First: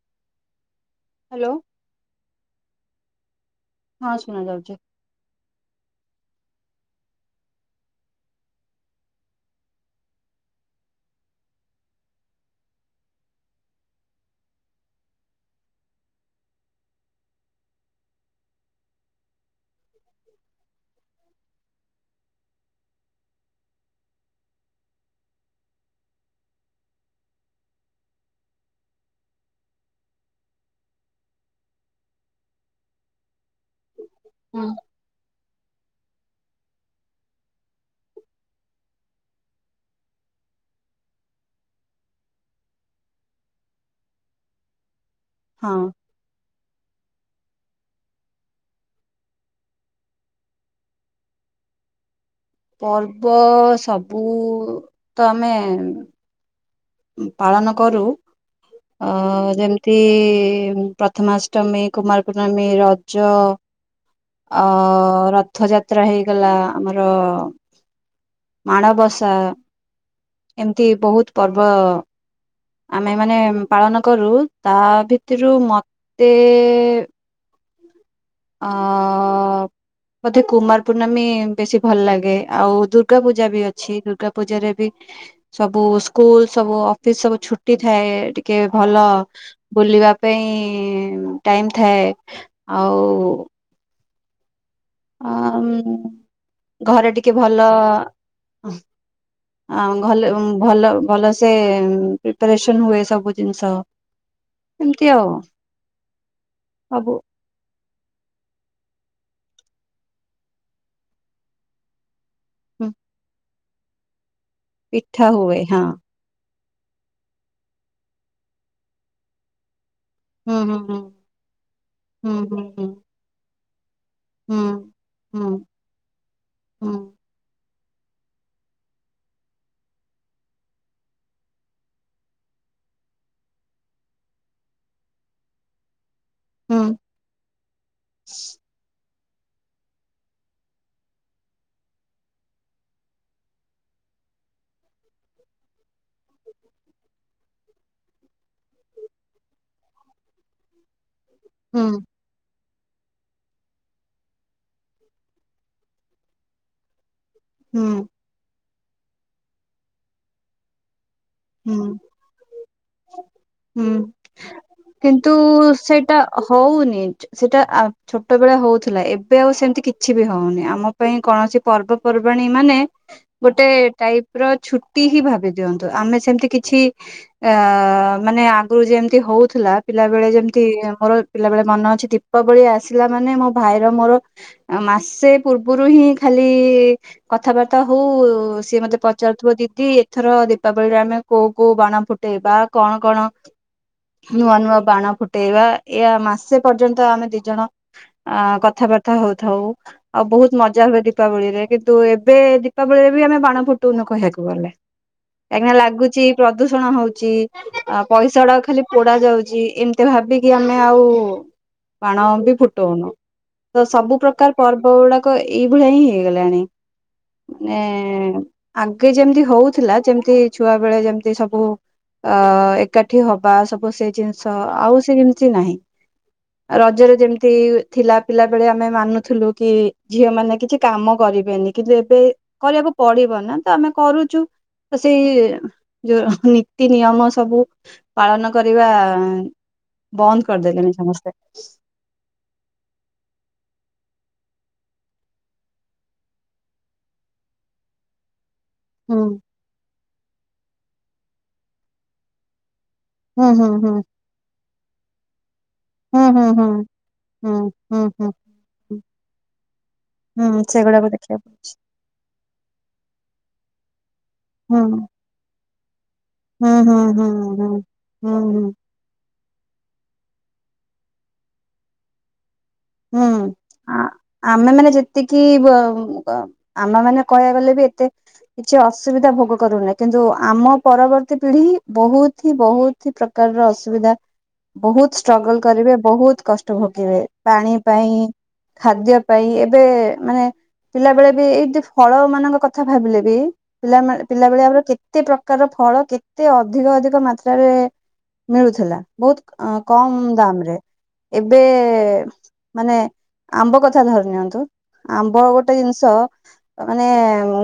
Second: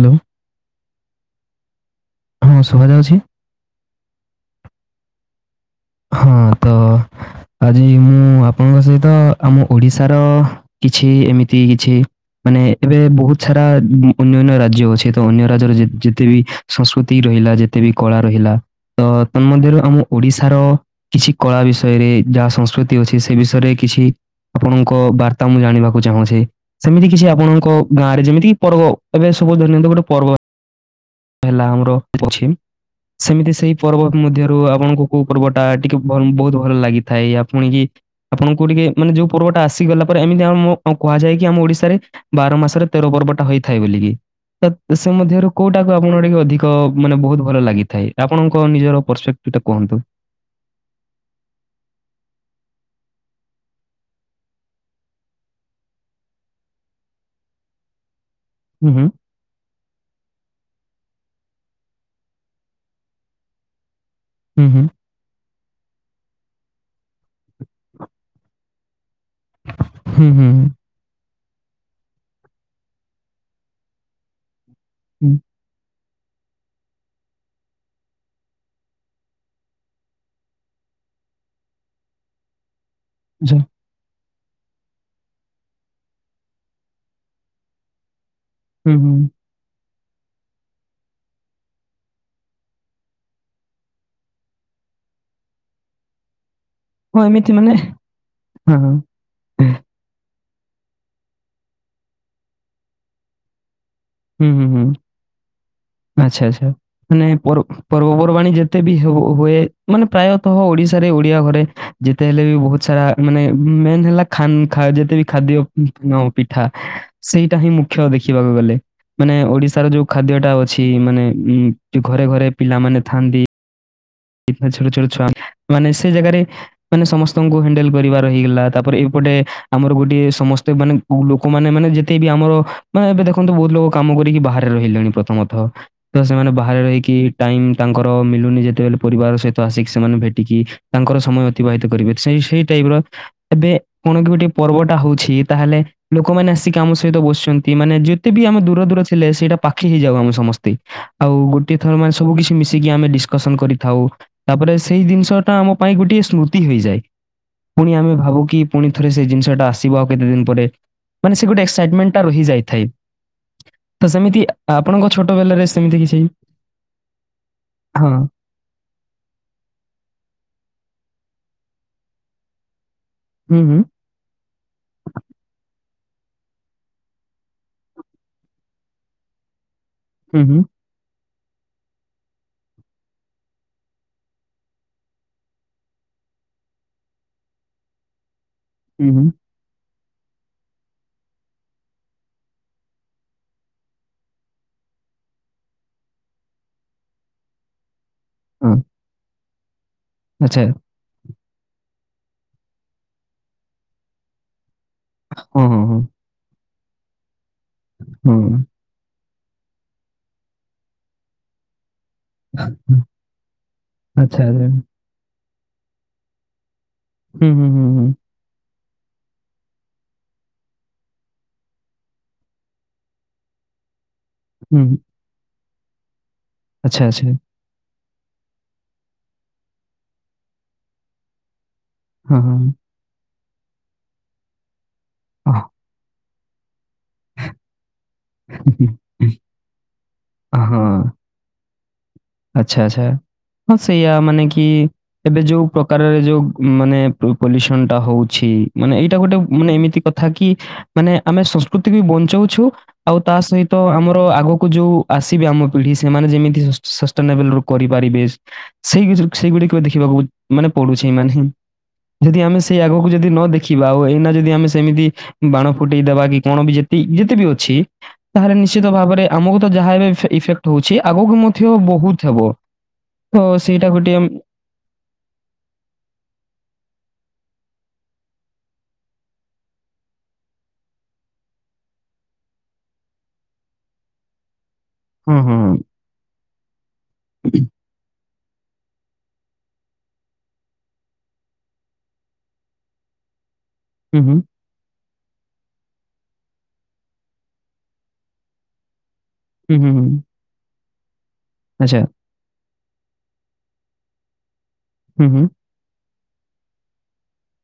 Hello. Hello କଣ ଶୁଭା ଯାଉଛି? ହଁ ଶୁଣା ଯାଉଛି। ହଁ ତ ଆଜି ମୁଁ ଆପଣଙ୍କ ସହିତ ଆମ ଓଡ଼ିଶାର, କିଛି ଏମିତି କିଛି? ମାନେ ଏବେ ବହୁତ ସାରା ଅନା ନ୍ୟ ରାଜ୍ୟ ଅଛି ତ ଅନ୍ୟ ରାଜ୍ୟର ଯେତେ ବିି, ସଂସ୍କୃତି ରହିଲା ଯେତେ ବି କଳା ରହିଲା ତ ତନମଧ୍ୟରୁ ଆମ ଓଡିଶାର, କିଛି କଳା ବିଷୟରେ ଯାହା ସଂସ୍କୃତି ଅଛି ସେ ବିଷୟରେ କିଛି, ଆପଣଙ୍କ ବାର୍ତ୍ତା ମୁଁ ଜାଣିବାକୁ ଚାହୁଁଛି। ସେମିତି କିଛି ଆପଣଙ୍କ ଗାଁରେ ଯେମିତି କି ପର୍ବ ଏବେ ସବୁ ଧରିନିଅନ୍ତୁ ଗୋଟେ ପର୍ବ, ହେଲା ଆମର ଅଛି ସେମିତି ସେଇ ପର୍ବ ମଧ୍ୟରୁ ହୁଁ ଆପଣଙ୍କୁ କୋଉ ପର୍ବ, ଟା ଟିକେ ବହୁତ ଭଲ ଲାଗିଥାଏ। ୟା ପୁଣିକି, ଆପଣଙ୍କୁ ଟିକେ ମାନେ ଯୋଉ ପର୍ବଟା ଆସିଗଲା ପରେ ଏମିତି ଆମ କୁହାଯା କି ଆମ ଓଡିଶାରେ, ବାର ମାସରେ ତେର ପର୍ବ ଟା ହେଇଥାଏ ବୋକି ସେ ମଧ୍ୟରୁ, ହଁ କୋଉଟାକୁ ଆପଣଙ୍କ ଟିକେ ଅଧିକ ମାନେ ବହୁତ ଭଲ ଲାଗିଥାଏ ଆପଣଙ୍କ ନିଜର ପର ଫେକ ଟା କୁହନ୍ତୁ। ପର୍ବ ସବୁ ତ ଆମେ, ପାଳନ କରୁ ହୁଁ, ହୁଁ, ଯେମିତି, ଯେମିତି ପ୍ରଥମାଷ୍ଟମୀ, କୁମାରପୂର୍ଣ୍ଣମୀ, ରଜ, ଅ ହୁଁ, ହୁଁ, ର ରଥ ଯାତ୍ରା ହେଇଗଲା ଆମର ମାଣବସା। ହୁଁ, ହୁଁ, ହୁଁ, ଏମିତି ବହୁତ ପର୍ବ, ଆମେ ମାନେ ପାଳନ କରୁ ତା ହୁଁ, ଭିତରୁ ମତେଏ, ଆ ମୋତେ କୁମାର ପୂର୍ଣ୍ଣମୀ ବେଶୀ ଭଲ ଲାଗେ ଆଉ ଦୁ, ଦୁର୍ଗା ପୂଜା ଆଚ୍ଛା, ଅ ଛି ଦୁର୍ଗା ପୂଜା ରେ ବି ସବୁ ସ୍କୁଲ ସବୁ ଅଫିସ୍ ସବୁ ଛୁଟି ଥାଏ। ଟି କିଏ ହୁଁ, ଭଲ ହୁଁ, ବୁଲିବା ପାଇଁ ଟାଇମ୍ ଥାଏ ଆଉ ଓ ଆମ୍ ଘର ହଁ ଟିକିଏ ଏମିତି ଭଲ ମାନେ ହଁ, ହଁ, -ଆମ୍। ଭଲେ ଭଲ ଭଲସେ ପ୍ରିପାରେସନ ହୁଏ ସବୁ ଜିନିଷ। ହୁଁ। ହୁଁ। ଏମିତି ଆଉ। ଆଚ୍ଛା ଆଚ୍ଛା ସବୁ ମାନେ ପରକୁ ପର୍ବପର୍ବାଣୀ ଯେତେ ବି ହୁ ହୁଏ ମାନେ ପ୍ରାୟତଃ ଓଡିଶାରେ ଓଡିଆ ଘରେ- ଯେତେ ହେଲେ ବି ବହୁତ୍ ହୁଁ ସାରା ମାନେ ମେନ୍ ହେଲା ଖାନ ଯେତେବି ପିଠା ହୁଏ ଖାଦ୍ୟ। ହଁ ପିଠା ସେଇଟା ହିଁ ମୁଖ୍ୟ ଦେଖିବାକୁ ଗଲେ ମାନେ ଓଡିଶାର ଯୋଉ ଖାଦ୍ୟଟା ହୁଁ ଅ ହୁଁ ଅଛି ମାନେ ଉଁ ଘରେ ଘରେ ହୁଁ ପିଲାମାନେ ଥାଆନ୍ତି। ହୁଁ ଟିପା ଛୋଟ ଛୋଟ ଛୁଆ ହୁଁ ମାନେ ସେ ଜାଗାରେ ହୁଁ ମାନେ ସମସ୍ତଙ୍କୁ ହ୍ୟାଣ୍ଡେଲ କରିବାର ହେଇଗଲା। ତାପରେ ଏପଟେ ଆମର ଗୋଟିଏ ସମସ୍ତେ ମାନେ କୋଉ ଲୋକମାନେ ମାନେ ଯେତେ ବି ଆମର ମାନେ ଏବେ ଦେଖନ୍ତୁ ବହୁତ୍ ଲୋକ କାମ କରିକି ବାହାରେ ରହିଲେଣି ପ୍ରଥମତଃ। ତ ସେମାନେ ବାହାରେ ହୁଁ ରହିକି ଟାଇମ ତାଙ୍କର ମିଳୁନି ଯେତେବେଳେ- ପରିବାର ସହିତ ଆସିକି ସେମାନେ ଭେଟିକି ତାଙ୍କର ସମୟ ଅତିବାହିତ କରିବେ। ସେ ସେଇ ଟାଇପ୍ ର ଏବେ ପୁଣି କି ଗୋଟେ ପର୍ବଟା ହୋଉଛିକି? ତାହେଲେ ଲୋକମାନେ ଆସିକି ଆମ ସହିତ ବସିଛନ୍ତି ମାନେ ଯେତେ ବି ଆମେ ଦୂର ଦୂର ଥିଲେ ସେଇଟା ପାଖେ ହେଇଯାଉ ଆମ ସମସ୍ତିଙ୍କି। ଆଉ ଗୋଟେ ହୁଁ ଥର ମାସ କୁ କିଛି ମିଶିକି ଆମେ ଡିସ୍ କସନ କରି ଥାଉ ତାପରେ ସେଇ ଜିନିଷ ଟା ଆମ ପାଇଁ ଗୋଟିଏ ସ୍ମୃତି ହେଇଯାଏ। ହୁଁ ପୁଣି ଆମେ ଭାବୁ କି ପୁଣି ଥରେ ସେ ଜିନିଷଟା ଆସିବ ଆଉ କେତେ ଦିନ ପରେ। ମାନେ ସେ ଗୋଟେ ହୁଁ ହୁଁ ହୁଁ ଏକ୍ସାଇଟମେଣ୍ଟ ଟା ରହିଯାଇଥାଏ। ହୁଁ ହୁଁ ତ ସେମିତି ଆପଣଙ୍କ ଛୋଟ କିନ୍ତୁ ବେଲାରେ ସେମିତି ସେଇଟା କିଛି ହୋଉନି ସେଇଟା ଆ ହଁ। ଛୋଟ ବେଳେ ହୋଉଥିଲା। ଏବେ ଆଉ ସେମିତି କିଛି ବି ହୋଉନି। ଆମ ପାଇଁ କୌଣସି ପର୍ବପର୍ବାଣୀ ମାନେ ହୁଁ, ଗୋଟେ ହୁଁ, ଟାଇପ୍ ର ଛୁଟି ହିଁ ଭାବି ଦିଅନ୍ତୁ। ଆମେ ସେ ସେମିତି କିଛି ଅ ମାନେ ଆଗରୁ ଯେମିତି ହୋଉଥିଲା ପିଲା ବେଳେ ହୁଁ, ହୁଁ, ଯେମିତି ମୋର ପିଲାବେଳେ ମନେ ଅଛି। ଦୀପାବଳି ଆସିଲା ମାନେ ମୋ ଭାଇର ମୋର ମାସେ ପୂର୍ବରୁ ହିଁ ଖାଲି କଥାବାର୍ତ୍ତା ହୋଉ ସିଏ ମତେ ହୁଁ, ହୁଁ, ପଚାରୁଥିବ ଦିଦି ଏଥର ଦୀପାବଳିରେ ଆମେ କୋଉ କୋଉ ବାଣ ଫୁଟେଇବା। କଣ କଣ ନୂଆ ନୂଆ ବାଣ ଫୁଟେଇବା ଏ ମାସେ ପର୍ଯ୍ୟନ୍ତ ଆମେ ଦି ଜଣ ଆ ହଁ। କଥାବାର୍ତ୍ତା ହୋଉଥାଉ ଆଉ ବହୁତ୍ ଆଚ୍ଛା। ମଜା ହୁଏ ଦି ଦୀପାବଳିରେ। କିନ୍ତୁ ଏବେ ଦୀପାବଳିରେ ବି ଆମେ ବାଣ ଫୁଟୋଉନୁ କହିବାକୁ ଗଲେ ହଁ, କାହିଁକିନା ହଁ, ହଁ, ଲାଗୁ ତି ପ୍ରଦୂଷଣ ହୋଉଚି ହଁ, ପଇସା ଗୁଡାକ ଖାଲି ପୋଡା ଯାଉଚି। ଏମ୍ତି ଭାବିକି ଆମେ ଆଉ ବାଣ ବି ହଁ। ଫୁଟୋଉନୁ ତ ସବୁ ଆଚ୍ଛା, ପ୍ରକାର ଆଚ୍ଛା। ପର୍ବ ଗୁଡାକ ଏଇଭଳିଆ ହିଁ ହେଇଗଲାଣି। ହୁଁ, ହୁଁ, ହୁଁ, ହୁଁ, ମାନେ ଆଗେ ଯେମିତି ହୋଉଥିଲା ଯେମିତି ଛୁଆ ବେଳେ ଯେମିତି ସବୁ ଅ ଏକାଠି ହବା ସବୁ ସେ ଜିନି ସ ହୁଁ। ଆଉ ସେମିତି ନାହିଁ ଆଚ୍ଛା, ରଜରେ ଆଚ୍ଛା। ଯେମିତି ଥିଲା। ପିଲାବେେଳେ ଆମେ ମାନୁଥିଲୁ କି ଝିଅ ମାନେ କିଛି କାମ କରିବେନି। କିନ୍ତୁ ଏବେ ହଁ, ହଁ, କରିବାକୁ ପଡିବ ନା ତ ଆମେ କରୁଚୁ। ତ ସେଇ ଯୋଉ ନୀତି ନିୟମ ସବୁ ପାଳନ ହଁ। କରିବା ବନ୍ଦ ହଁ, କରିଦେଲେଣି ହଁ, ସମସ୍ତେ। ଆଚ୍ଛା ଆଚ୍ଛା ହଁ ସେଇଆା ମାନେ କି ଏବେ ଯୋଉ ପ୍ରକାରରେ ଯୋଉ ମାନେ ପଲ୍ୟୁସନ ଟା ହୋଉଛି ମାନେ ଏଇଟା ହୁଁ ଗୋଟେ ମାନେ ଏମିତି କଥା କି ମାନେ ଆମେ ସଂସ୍କୃତିକୁ ବି ବଞ୍ଚାଉଛୁ। ଆଉ ତା ହୁଁ ହୁଁ ସହିତ ହୁଁ ଆମର ଆଗକୁ ଯୋଉ ଆସିବେ ଆମ ପିଢି ସେମାନେ ହୁଁ ଯେମିତି ହୁଁ ହୁଁ ସଷ୍ଟେନେବଲ ରୁ ହୁଁ ହୁଁ କରିପାରିବେ ହୁଁ। ସେଇ ସେଇଗୁଡିକ ଦେଖିବାକୁ ହୁଁ ମାନେ ସେଗୁଡାକୁ ପଡୁଛି ମାନେ ଦେଖିବାକୁ ହିଁ। ପଡୁଛି ଯଦି ଆମେ ସେଇ ଆଗକୁ ଯଦି ନ ଦେଖିବା ଆଉ ଏଇନା ଯଦି ଆମେ ହୁଁ ସେମିତି ବାଣ ଫୁଟେଇଦବା କି କଣ ହୁଁ ବି ଯେ ହୁଁ ହୁଁ ଯେତେ ବି ହୁଁ ଅଛି ହୁଁ ତାହେଲେ ହୁଁ। ନିଶ୍ଚିତ ଭାବରେ ଆମକୁ ତ ଯାହା ଏବେ ଇଫେ ଇଫେକ୍ଟ ହଉଛି ଆଗକୁ ମଧ୍ୟ ବହୁତ୍ ହେବ। ହୁଁ ହଁ ସେଇଟା ଆ ଗୋଟିଏ ଆମେ ମାନେ ଯେତିକି ବ ଆମ ମାନେ କହିବାକୁ ଗଲେ ବି ଏତେ କିଛି ଅସୁବିଧା ଭୋଗ କରୁନହିି କିନ୍ତୁ ଆମ ପରବର୍ତ୍ତୀ ପିଢି ହିଁ ବହୁତ ହି ବହୁତ କିଛି ପ୍ରକାରର ଅସୁବିଧା ବହୁତ ଷ୍ଟ୍ରଗଲ କରିବେ ବହୁତ କଷ୍ଟ ଭୋଗିବେ ପାଣି ପାଇଁ ଖାଦ୍ୟ ପାଇଁ ଏବେ ମାନେ ପିଲାବେଳେ ବି ଏଇମତି ଫଳ ମାନଙ୍କ କଥା ଭାବିଲେ ବି ପିଲାମାନେ ପିଲାବେଳେ ଆମର କେ କେତେ ପ୍ରକାରର ଫଳ କେତେ ଅଧିକ ଅଧିକ ମାତ୍ରାରେ ମିଳୁଥିଲା ବହୁତ ଅ କମ ଦାମ ରେ ଏବେ ମାନେ ଆମ୍ବ କଥା ଧରି ନିଅନ୍ତୁ ଆମ୍ବ ଗୋଟେ ଜିନିଷ ତା ମାନେ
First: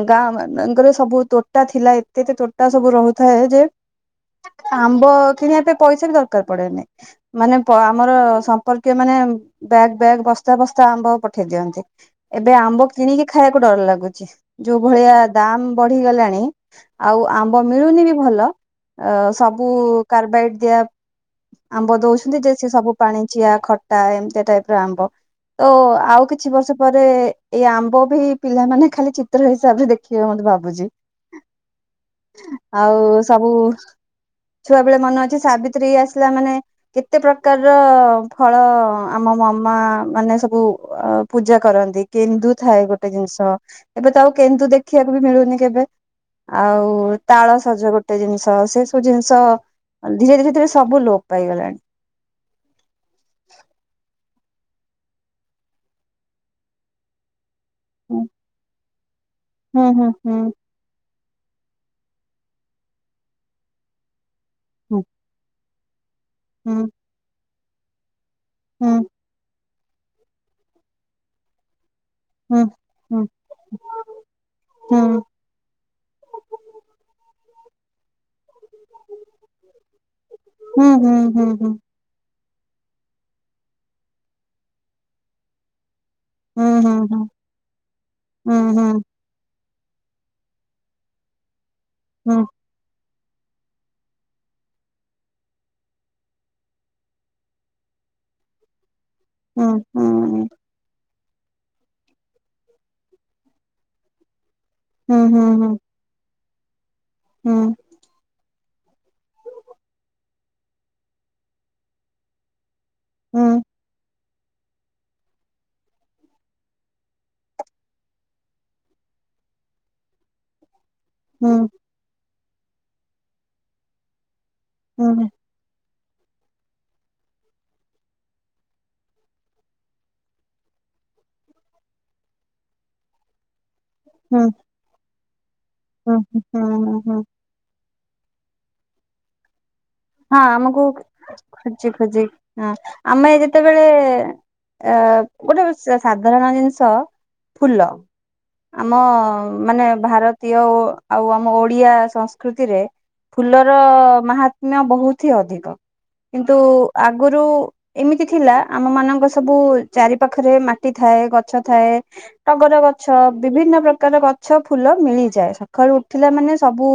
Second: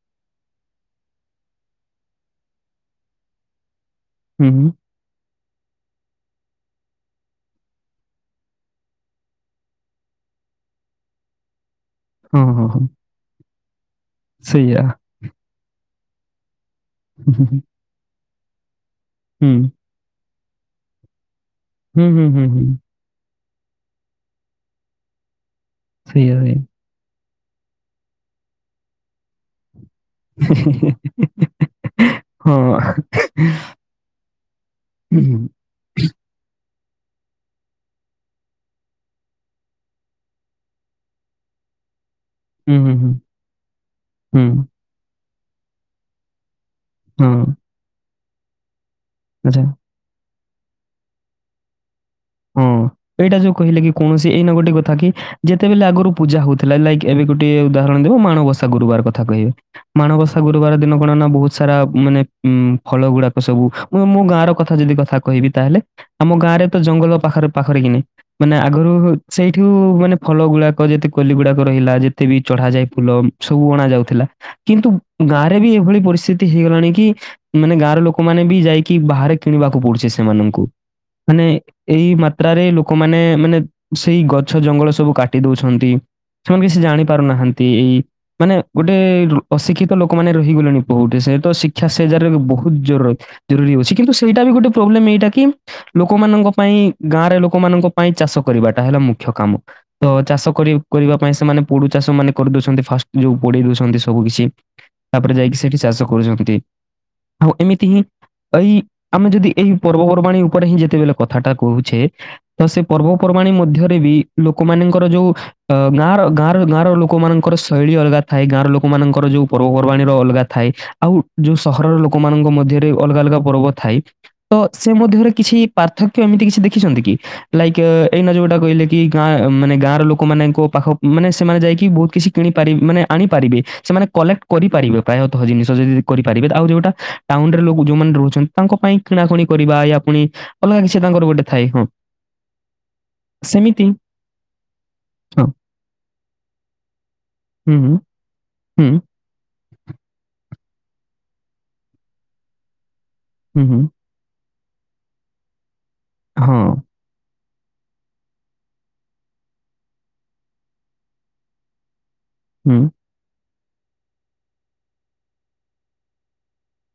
ଗାଁ ମାନଙ୍କରେ ସବୁ ତୋଟା ଥିଲା ଏତେ ଏତେ ତୋଟା ସବୁ ରହୁଥାଏ ଯେ ଆମ୍ବ କିଣିବା ପାଇଁ ପଇସା ବି ଦରକାର ପଡେନି ମାନେ ପ ଆମର ସମ୍ପର୍କୀୟ ମାନେ ବ୍ୟାଗ ବ୍ୟାଗ ବସ୍ତା ବସ୍ତା ଆମ୍ବ ପଠେଇ ଦିଅନ୍ତି ଏବେ ଆମ୍ବ କିଣିକି ଖାଇବାକୁ ଡର ଲାଗୁ ଚି ଯୋଉ ଭଳିଆ ଦାମ ବଢିଗଲାଣି ଆଉ ଆମ୍ବ ମିଳୁନି ବି ଭଲ ଅ ସବୁ କାରବାଇଡ ଦିଆ ଆମ୍ବ ଦଉଛନ୍ତି ଯେ ସେ ସବୁ ପାଣି ଚିଆ ଖଟା ଏମିତି ଟାଇପର ଆମ୍ବ ତ ଆଉ କିଛି ବର୍ଷ ତାପରେ ଏଇ ଆମ୍ବ ବି ପିଲାମାନେ ଖାଲି ଚିତ୍ର ହିସାବରେ ଦେଖ ଦେଖିବେ ବୋଲି ଭାବୁଛି ଆଉ ସବୁ ଛୁଆ ବେଳେ ମନେ ଅଛି ସାବିତ୍ରୀ ଆସିଲା ମାନେ କେତେ ପ୍ରକାରର ଫଳ ଆମ ମାମା ମାନେ ସବୁ ଅ ପୂଜା କରନ୍ତି କେନ୍ଦୁ ଥାଏ ଗୋଟେ ଜିନିଷ ଏବେ ତ ଆଉ କେନ୍ତୁ ଦେଖିବାକୁ ବି ମିଳୁନି କେବେ ଆଉ ତାଳ ସଜ ଗୋଟେ ଜିନିଷ ସେ ସବୁ ଜିନିଷ ଧୀରେ ଧୀରେ ଧୀରେ ସବୁ ଲୋପପାଇଗଲାଣି ହଁ ଏଇଟା ଯୋଉ କହିଲେ କି କୌଣସି ଏଇନା ଗୋଟେ କଥା କି ଯେତେବେଳେ ଆଗରୁ ପୂଜା ହଉ ଥିଲା ଲାଇକ ଏବେ ଗୋଟେ ଉଦାହରଣ ଦେବ ହୁଁ ମାଣବସା ଗୁରୁବାର କଥା କହିବେ ହୁଁ ହୁଁ ମାଣବସା ଗୁରୁ ଦିନ କଣ ନା ବହୁତ ସାରା ମାନେ ଫଳ ଗୁଡାକ ସବୁ ମୁଁ ମୋ ଗାଁର କଥା ଯଦି ହୁଁ କଥା କହିବି ତାହେଲେ ଆମ ଗାଁରେ ହୁଁ। ତ ଜଙ୍ଗଲ ପାଖରେ ପାଖରେ କି ନାହି ମାନେ ଆଗରୁ ହୁଁ ସେ ଏଠୁ ମାନେ ଫଲ ଗୁଡାକ ଯେତେ କଲି ଗୁଡାକ ରହିଲା ଯେ କେତେ ବି ହୁଁ ଚଢା ଯାଏ ଫୁଲ ହୁଁ ସବୁ ଅଣାଯାଉଥିଲା କିନ୍ତୁ ହୁଁ। ଗାଁରେ ବି ଏଭଳି ପରିସ୍ଥିତି ହେଇଗଲାଣି କି ମାନେ ଗାଁର ଲୋକ ଲୋକମାନେ ବି ଯାଇକି ବାହାରେ କିଣିବାକୁ ପଡୁଛି ସେମାନଙ୍କୁ ହୁଁ ହୁଁ ମାନେ ହୁଁ ଏଇ ମାତ୍ରାରେ ଲୋକମାନେ ମାନେ ସେଇ ଗଛ ଜଙ୍ଗଲ ସବୁ କାଟି ଦଉଛନ୍ତି। ସେମାନେ ହୁଁ କିଛି ହୁଁ ହୁଁ ଜାଣି ହୁଁ ପାରୁନାହାନ୍ତି ଏଇ ମାନେ ହୁଁ ଗୋଟେ ହୁଁ ଅଶିକ୍ଷିତ ଲୋକମାନେ ରହିଗଲେଣି ବହୁଠି ସେ ତ ଶିକ୍ଷା ସେ ଜାଗାରେ ହୁଁ ହୁଁ ହୁଁ। ଖୁବ ଜରୁରୀ ଅଛି କିନ୍ତୁ ସେଇଟା ବି ଗୋଟେ ପ୍ରୋବ୍ଲେମ ଏଇଟା କି ଲୋକମାନଙ୍କ ପାଇଁ ଗାଁରେ ଲୋକମାନଙ୍କ ପାଇଁ ଚାଷ କରିବାଟା ହେଲା ମୁଖ୍ୟ କାମ ହୁଁ ହୁଁ ହୁଁ ତ ଚାଷ ହୁଁ କରି କରିବା ପାଇଁ ସେମାନେ ପୋଡୁ ଚାଷ ମାନେ କରିଦଉଛନ୍ତି ଫାଷ୍ଟ ଯୋଉ ପୋଡି ଦଉଛନ୍ତି ସବୁ କିଛି ହୁଁ ତାପରେ ହୁଁ ହୁଁ ଯାଇକି ହୁଁ ସେଠି ଚାଷ କରୁଛନ୍ତି ଆଉ ଏମିତି ହିଁ ଏଇ ଆମେ ଯଦି ଏଇ ପର୍ବପର୍ବାଣୀ ଉପରେ ହିଁ ଯେତେବେଳେ କଥାଟା କହୁଛେ, ତ ସେ ପର୍ବପର୍ବାଣୀ ମଧ୍ୟରେ ବି ଲୋକମାନଙ୍କର ଯୋଉ ଅ ଗାଁର ଗାଁର ଗାଁର ଲୋକମାନଙ୍କର ଶୈଳୀ ଅଲଗା ଥାଏ, ଗାଁର ଲୋକମାନଙ୍କର ଯୋଉ ପର୍ବପର୍ବାଣୀର ଅଲଗା ଥାଏ ଆଉ ହୁଁ ହୁଁ ଯଉ ସହରର ଲୋକମାନଙ୍କ ମଧ୍ୟରେ ଅଲଗା ଅଲଗା ପର୍ବ ଥାଏ, ତ ସେ ହୁଁ। ମଧ୍ୟରେ କିଛି ପାର୍ଥକ୍ୟ ଏମିତି କିଛି ଦେଖିଛନ୍ତି କି? ଲାଇକ୍ ଏଇ ନ ଯଉଟା କହିଲେ କି, ଗାଁ ମାନେ ଗାଁ ର ଲୋକ ମାନଙ୍କୁ ପାଖ ମାନେ ସେମାନେ ଯାଇକି ବହୁତ କିଛି କିଣିପାରି ମାନେ ଆଣିପାରିବେ। ସେମାନେ କଲେକ୍ଟ ହଁ କରିପାରିବେ ପ୍ରାୟତଃ ଜିନିଷ ଯଦି କରିପାରିବେ, ଆଉ ଯୋଉଟା ଟାଉନରେ ଲ ଯୋଉମାନେ ରହୁଛନ୍ତି, ତାଙ୍କ ପାଇଁ କିଣାକୁଣି କରିବା ୟା ପୁଣି ଅଲଗା ଆମକୁ କିଛି ତାଙ୍କର ଗୋଟେ ଥାଏ ହଁ ଖୋଜି ଖୋଜି, ହଁ ଆମେ ଯେତେବେଳେ ସେମିତି ଅ ହଁ ଗୋଟେ ସାଧାରଣ ଜିନିଷ, ହୁଁ ଫୁଲ ହୁଁ ହୁଁ ଆମ ମାନେ ଭାରତ [unintelligible] ଆଉ ଆମ ଓଡିଆ ସଂସ୍କୃତିରେ ହୁଁ ଫୁଲର ହୁଁ ମାହା କିଣା ବହୁତ ହି ଅଧିକ, କିନ୍ତୁ ହଁ ଆଗରୁ ଏମିତି ଥିଲା, ଆମ ମାନଙ୍କ ସବୁ ଚାରି ପାାଖରେ ମାଟି ଥାଏ, ଗଛ ଥାଏ ହୁଁ ଟଗର ଗଛ, ବିଭିନ୍ନ ପ୍ରକାର ଗଛ ଫୁଲ ମିଳିଯାଏ, ସକାଳୁ ଉଠିଲା ମାନେ ସବୁ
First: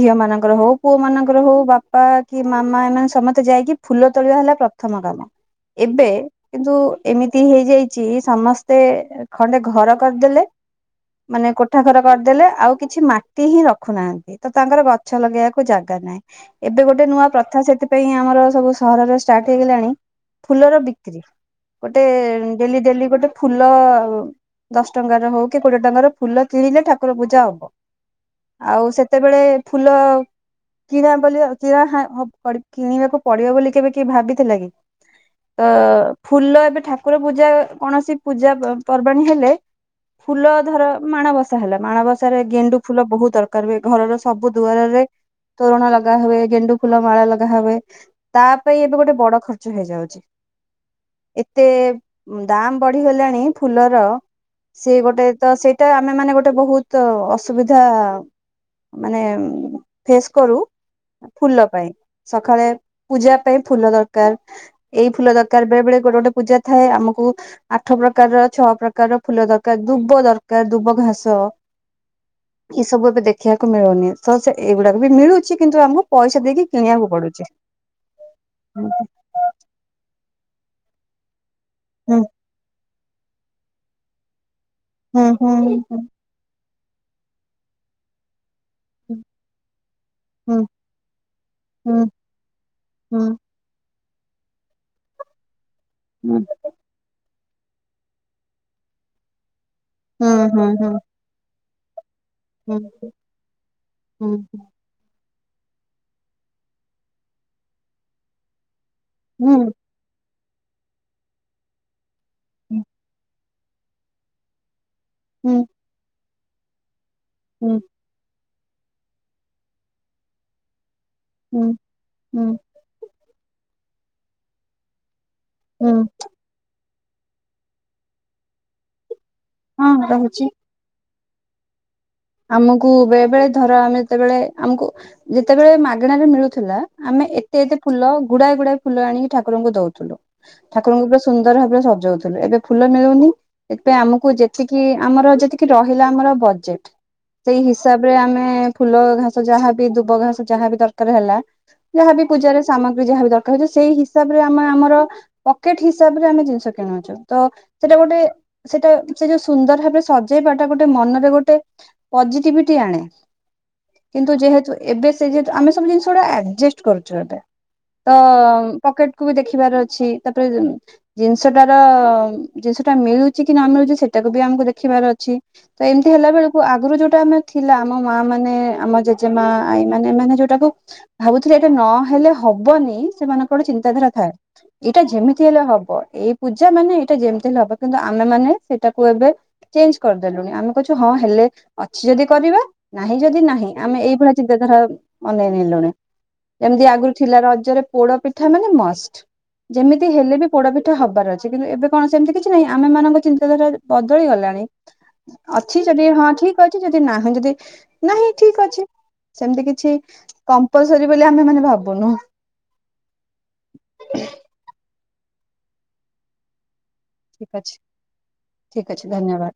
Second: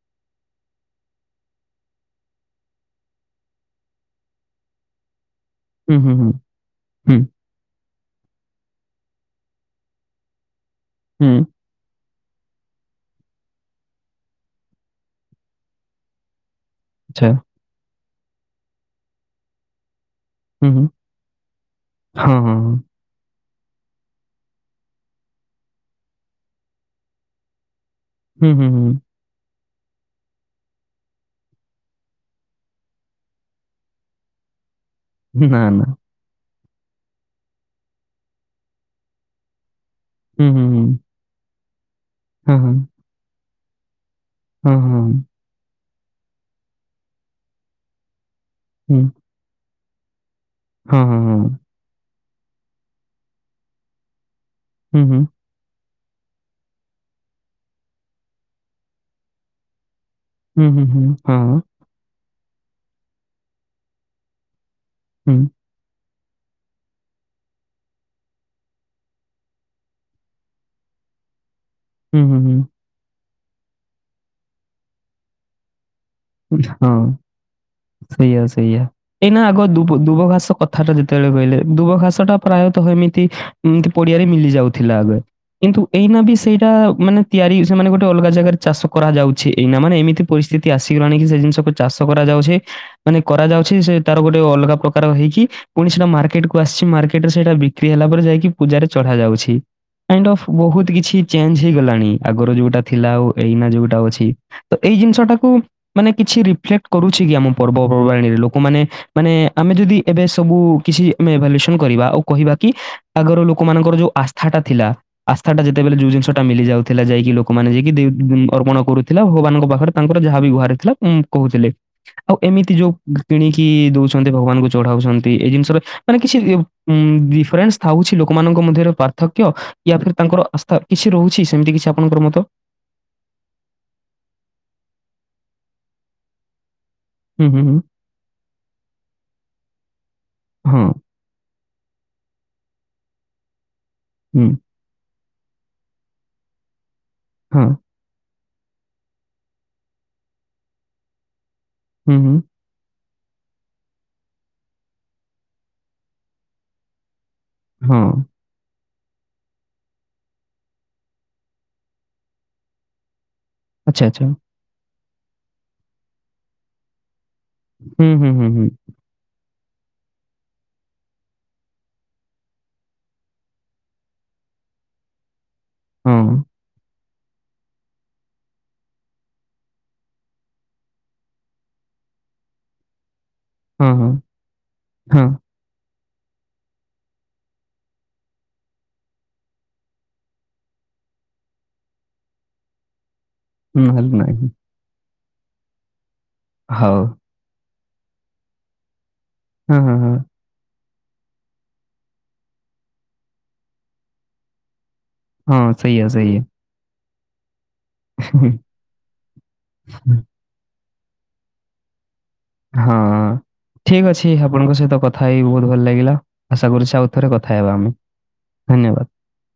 ଝିଅ ମାନଙ୍କର ହଉ ପୁଅ ମାନଙ୍କର ହଉ ବା- ପା କି, ମାମା, ଏମାନେ ସମସ୍ତେ ଯାଇକି ଫୁଲ ତୋଳିବା ହେଲା ପ୍ରଥମ କାମ। ହୁଁ ଏବେ ହୁଁ ହୁଁ କିନ୍ତୁ ହୁଁ ଏମିତି ହେଇଯାଇଛି, ସମସ୍ତେ ଖଣ୍ଡେ ଘର କରିଦେଲେ। ହୁଁ ମାନେ ଗୋଟ କୋଠାଘର କରିଦେଲେ, ଆଉ କିଛି ମାଟି ହିଁ ରଖୁନାହାନ୍ତି, ତ ତାଙ୍କର ଗଛ ଲଗେଇବାକୁ ଜାଗା ନାହିଁ। ଏବେ ଗୋଟେ ନୂଆ ଆଚ୍ଛା ପ୍ରଥା ସେଥିପାଇଁ ଆମର ସବୁ ସହରରେ ଷ୍ଟାର୍ଟ ହେଇଗଲାଣି। ହୁଁ ଫୁଲର ହୁଁ ବିକ୍ରି ଗୋଟେ ହଁ ହଁ ହଁ ଡେଲି ଡେଲି ଗୋଟେ ଫୁଲ ଦଶ ଟଙ୍କାରେ ହଉ କି କୋଡିଏ ଟଙ୍କାର ଫୁଲ କିଣିଲେ ଠାକୁର ପୂଜା ହବ। ହୁଁ ହୁଁ ଆଉ ହୁଁ ସେତେବେଳେ ଫୁଲ କିଣା ବୋଲି ଆ କିଣା ହ ହବ୍, ପଡ୍ କିଣିବାକୁ ପଡିବ ବୋଲି କେବେ କି ଭାବିଥିଲା କି, ନା ତ ନା ଫୁଲ ଏବେ ଠାକୁର ପୂଜା ଅ କୌଣସି ପୂଜା ପର୍ବାଣୀ ହେଲେ। ହୁଁ ଫୁଲ ହୁଁ ହୁଁ ଧର ମାଣବସା ହେଲା, ମାଣବସାରେ ହଁ ଗେଣ୍ଡୁ ହଁ ଫୁଲ ବହୁତ ଦରକାର ହୁଏ। ଘରର ସବୁ ହଁ ହଁ ଦୁଆରରେ ତୋରଣ ଲଗା ହେବେ। ଗେଣ୍ଡୁ ଫୁଲ ମାଳା ଲଗା ହେବେ ତା ପାଇଁ ଏବେ ହୁଁ ଗୋଟେ ବଡ ଖର୍ଚ୍ଚ ହେଇଯାଉଛି। ହଁ ହଁ ଏତେ ଦାମ ବଢିଗଲାଣି ଫୁଲର, ସେ ହଁ ହୁଁ ଗୋଟେ ହୁଁ ତ ସେଇ ତ ଆମେ ମାନେ ଗୋଟେ ବହୁତ ଅସୁବିଧା ମାନେ ଫେସ୍ କରୁ ହୁଁ ହୁଁ ହୁଁ। ହଁ ଫୁଲ ପାଇଁ, ସକାଳେ ପୂଜା ପାଇଁ ଫୁଲ ଦରକାର, ଏଇ ହୁଁ ଫୁଲ ଦରକାର। ବେଳେ ବଳେ ଗୋଟେ ଗୋଟେ ପୂଜାଥାଏ ଆମକୁ ଆଠ ପ୍ରକାରର, ଛଅ ପ୍ରକାରର ଫୁଲ ଦରକାର, ଦୁବ ଦରକାର, ଦୁବ ଘାସ। ହୁଁ ହୁଁ ହୁଁ। ଏଇ ସବୁ ଏବେ ଦେଖିବାକୁ ମିଳୁନି, ତ ସେ ଏଇଗୁଡାକ ବି ମିଳୁଛି କିନ୍ତୁ ଆମକୁ ପଇସା ଦେଇକି ହଁ କିଣିବାକୁ ପଡୁଛି। ଏଇ ନା ଆଗ ଦୁ ଦୁବଘାସ କଥା ଟା ଯେତେବେଳେ କହିଲେ, ଦୁବଘାସ ହୁଁ ଟା ପ୍ରାୟତଃ ଏମିତି ତି ପଡିଆରେ ମିଲି ଯାଉଥିଲା ଆଗେ, ହୁଁ ହୁଁ କିନ୍ତୁ ହୁଁ ଏଇନା ବି ସେଇଟା ମାନେ ତିଆରି ସେ ମାନେ ଗୋଟେ ଅଲଗା ଜାଗାରେ ଚାଷ କରାଯାଉଛି। ଏଇନା ମାନେ ଏମିତି ହୁଁ ପରିସ୍ଥିତି ଆସ କି ସେ ଜିନିଷକୁ ଚାଷ ହୁଁ କରା ଯାଉଛି। ମାନେ ହୁଁ କରାଯାଉଛି ସେ ତାର ଗୋଟେ ଅଲଗା ପ୍ରକାର ହେଇକି ପୁଣି ସେଇଟା ହୁଁ ମାର୍କେଟକୁ ଆସିଛି, ମାର୍କେଟ ରେ ସେଇଟା ବିକ୍ରି ହେଲା ପରେ ଯାଇକି ପୂଜାରେ ଚଢାଯାଉଛି। ଏଣ୍ଡ ଅଫ ହୁଁ ବହୁତ ହୁଁ କିଛି ଚେଞ୍ଜ ହେଇଗଲାଣି, ଆଗରୁ ଯୋଉଟା ହୁଁ ହୁଁ ଥିଲା ଏଇନା ଯୋଉଟା ଅଛି। ହୁଁ ତ ଏଇ ଜିନିଷ ଟାକୁ ମାନେ କିଛି ରିଫ୍ଲେକ୍ଟ କରୁଛି କି ଆମ ପର୍ବପର୍ବାଣୀରେ ଲୋକମାନେ ମାନେ ହୁଁ ଆମେ ଯଦି ଏବେ ସବୁ କିଛି ଆମେ ଭାଲୁସନ କରିବା ଆଉ କହିବା କି ଆଗର ଲୋକମାନଙ୍କର ଯୋଉ ଆସ୍ଥା ଟା ଥିଲା। ଆସ୍ଥାଟା ହୁଁ ଯେତେବେଳେ ଯୋଉ ଜିନିଷ ଟା ମିଲି ଯାଉଥିଲା ଯାଇକି ଲୋକମାନେ ଯାଇକି ଦେ ଦ ଅର୍ପଣ କରୁଥିଲା ଭଗବାନଙ୍କ ପାଖରେ ତାଙ୍କର ଯାହାବି ଗୁହାର ଥିଲା ଉଁ ହୁଁ କୋହୁଥିଲେ ଆଉ ହୁଁ ଏମିତି ଯୋଉ କିଣିକି ଦୋଉଛନ୍ତି ଭଗବାନଙ୍କୁ ଚଢାଉଛନ୍ତି ଏଇ ଜିନିଷ ରେ ହୁଁ ମାନେ କିଛି ଡିଫ୍ରେନ୍ସ ଥାଉଛି ଲୋକମାନଙ୍କ ମଧ୍ୟରେ ପ୍ରା ଥକ୍ୟ ହଁ ୟାଫିର୍ ତାଙ୍କର ରହୁଛି ଆସ୍ଥା କିଛି ରହୁଛି ସେମିତି କିଛି ଆପଣଙ୍କର ମତ? ଆମକୁ ବେଳେବେଳେ ଧର ଆମେ ଯେତେବେଳେ ଆମକୁ ଯେତେବେଳେ ମାଗଣା ରେ ମିଳୁଥିଲା ଆମେ ହୁଁ ଏତେ ହୁଁ ଏତେ ହୁଁ ଫୁଲ ଗୁଡାଏ ଗୁଡାଏ ଫୁଲ ଆଣିକି ଠାକୁରଙ୍କୁ ଦୋଉଥୁଲୁ। ହଁ ଠାକୁରଙ୍କୁ ଏବେ ସ ସୁନ୍ଦର ଭାବରେ ସଜାଉଥିଲୁ ଏବେ ଫୁଲ ମିଳୁନି ସେଥିପାଇଁ ଆମକୁ ହୁଁ ଯେତିକି କି ଆମର ଯେତିକି ରହିଲା ଆମର ବଜେଟ। ସେଇ ହଁ ହିସାବ ରେ ଆମେ ଫୁଲ ଘାସ ଯାହାବି ଦୁବ ଘାସ ଯାହାବି ଦରକାର ହେଲା ହୁଁ ଯାହାବି ହୁଁ ପୂଜାରେ ସେ ସାମଗ୍ରୀ ଯାହା ବି ଦରକାର ହୋଉଚି ସେଇ ହିସାବରେ ଆମେ ଆମର ପକେଟ ହିସାବରେ ଆମେ ଜିନିଷ କିଣୁଚୁ। ତ ସେଟା ହଁ ଗୋଟେ ସେଟା ସେ ଯୋଉ ସୁନ୍ଦର ଭାବରେ ସଜେଇବାଟା ଗୋଟେ ମନରେ ଗୋଟେ ପଜିଟିଭିଟି ଆଣେ କିନ୍ତୁ ଯେହେତୁ ଏବେ ସେ ଯେତୁ ଆମେ ସବୁ ଜିନିଷ ଗୁଡା ଆଯେଷ୍ଟ କରୁଛୁ ଏବେ, ତ ପକେଟ କୁ ବି ଦେଖିବାର ଅଛି ତାପରେ ଯୋଉ ଜିନିଷଟାର ଜିନିଷଟା ମିଳୁଛି କି ନ ମିଳୁଛି ସେଇଟାକୁ ବି ଆମକୁ ଦେଖିବାର ଅଛି। ତ ଏମିତି ହେଲା ବେଳକୁ ଆ ସଗୁରୁ ଯୋଉଟା ଆମେର ଥିଲା ଆମ ମା ମାନେ ଆମ ଜେଜେମା ଆଈ ମାନେ ଏ ମାନେ ଯୋଉଟାକୁ ଭାବୁଥିଲି ଏଇଟା ନହେଲେ ହବନେଇ ସେମାନ ଗୋଟେ ଚିନ୍ତାଧାରା ଥାଏ ଏଇଟା ଯେମିତି ହେଲେ ହବ ଏଇ ପୂଜା ମାନେ ଏଇଟା ଯେମିତି ହବ କିନ୍ତୁ ଆମେ ମାନେ ସେଟାକୁ ଏବେ ଚେଞ୍ଜ କରିଦେଲୁଣି ଆମେ କୋକଉଚୁ ହଁ ହେଲେ ଅଛି ଯଦି କରିବା ନାହିଁ ଯଦି ନାହିଁ ଆମେ ଏଇଭଳିଆ ଚିନ୍ତାଧାରା ଅନେଇ ନେଲୁଣି। ଯେମିତି ହଁ, ଆଗରୁ ଥିଲା ରଜରେ ପୋଡ ପିଠା ମାନେ ମଷ୍ଟ ହଁ, ଯେମିତି ହଁ, ହେଲେ ବି ପୋଡ ପିଠା ହବାର ଅଛି କିନ୍ତୁ ଏବେ କଣ ସେମିତି କିଛି ନାହିଁ ଆମେ ମାନଙ୍କ ଚିନ୍ତାଧାରା ବଦଳି ଗଲାଣି। ହଁ, ଅଛି ଯଦି ସେଇଆ, ହଁ ସେଇଆ. ଠିକ୍ ଅଛି ଯଦି ନାହିଁ ଯଦି ନାହିଁ ଠିକ୍ ଅଛି ସେମିତି କିଛି କମ୍ପଲସରୀ ବୋଲି ଆମେ ମାନେ ଭାବୁନୁ। ହଁ ଠିକ୍ ଅଛି ଆପଣଙ୍କ ସହିତ କଥା ବୋହୁତ ଭଲ ଲାଗିଲା ଆଶା କରୁଛି ଆଉ। ଥରେ ଠିକ କଥା ହେବା ଅଛି ଆମେ ଠିକ ଅଛି ଧନ୍ୟବାଦ। ଧନ୍ୟବାଦ।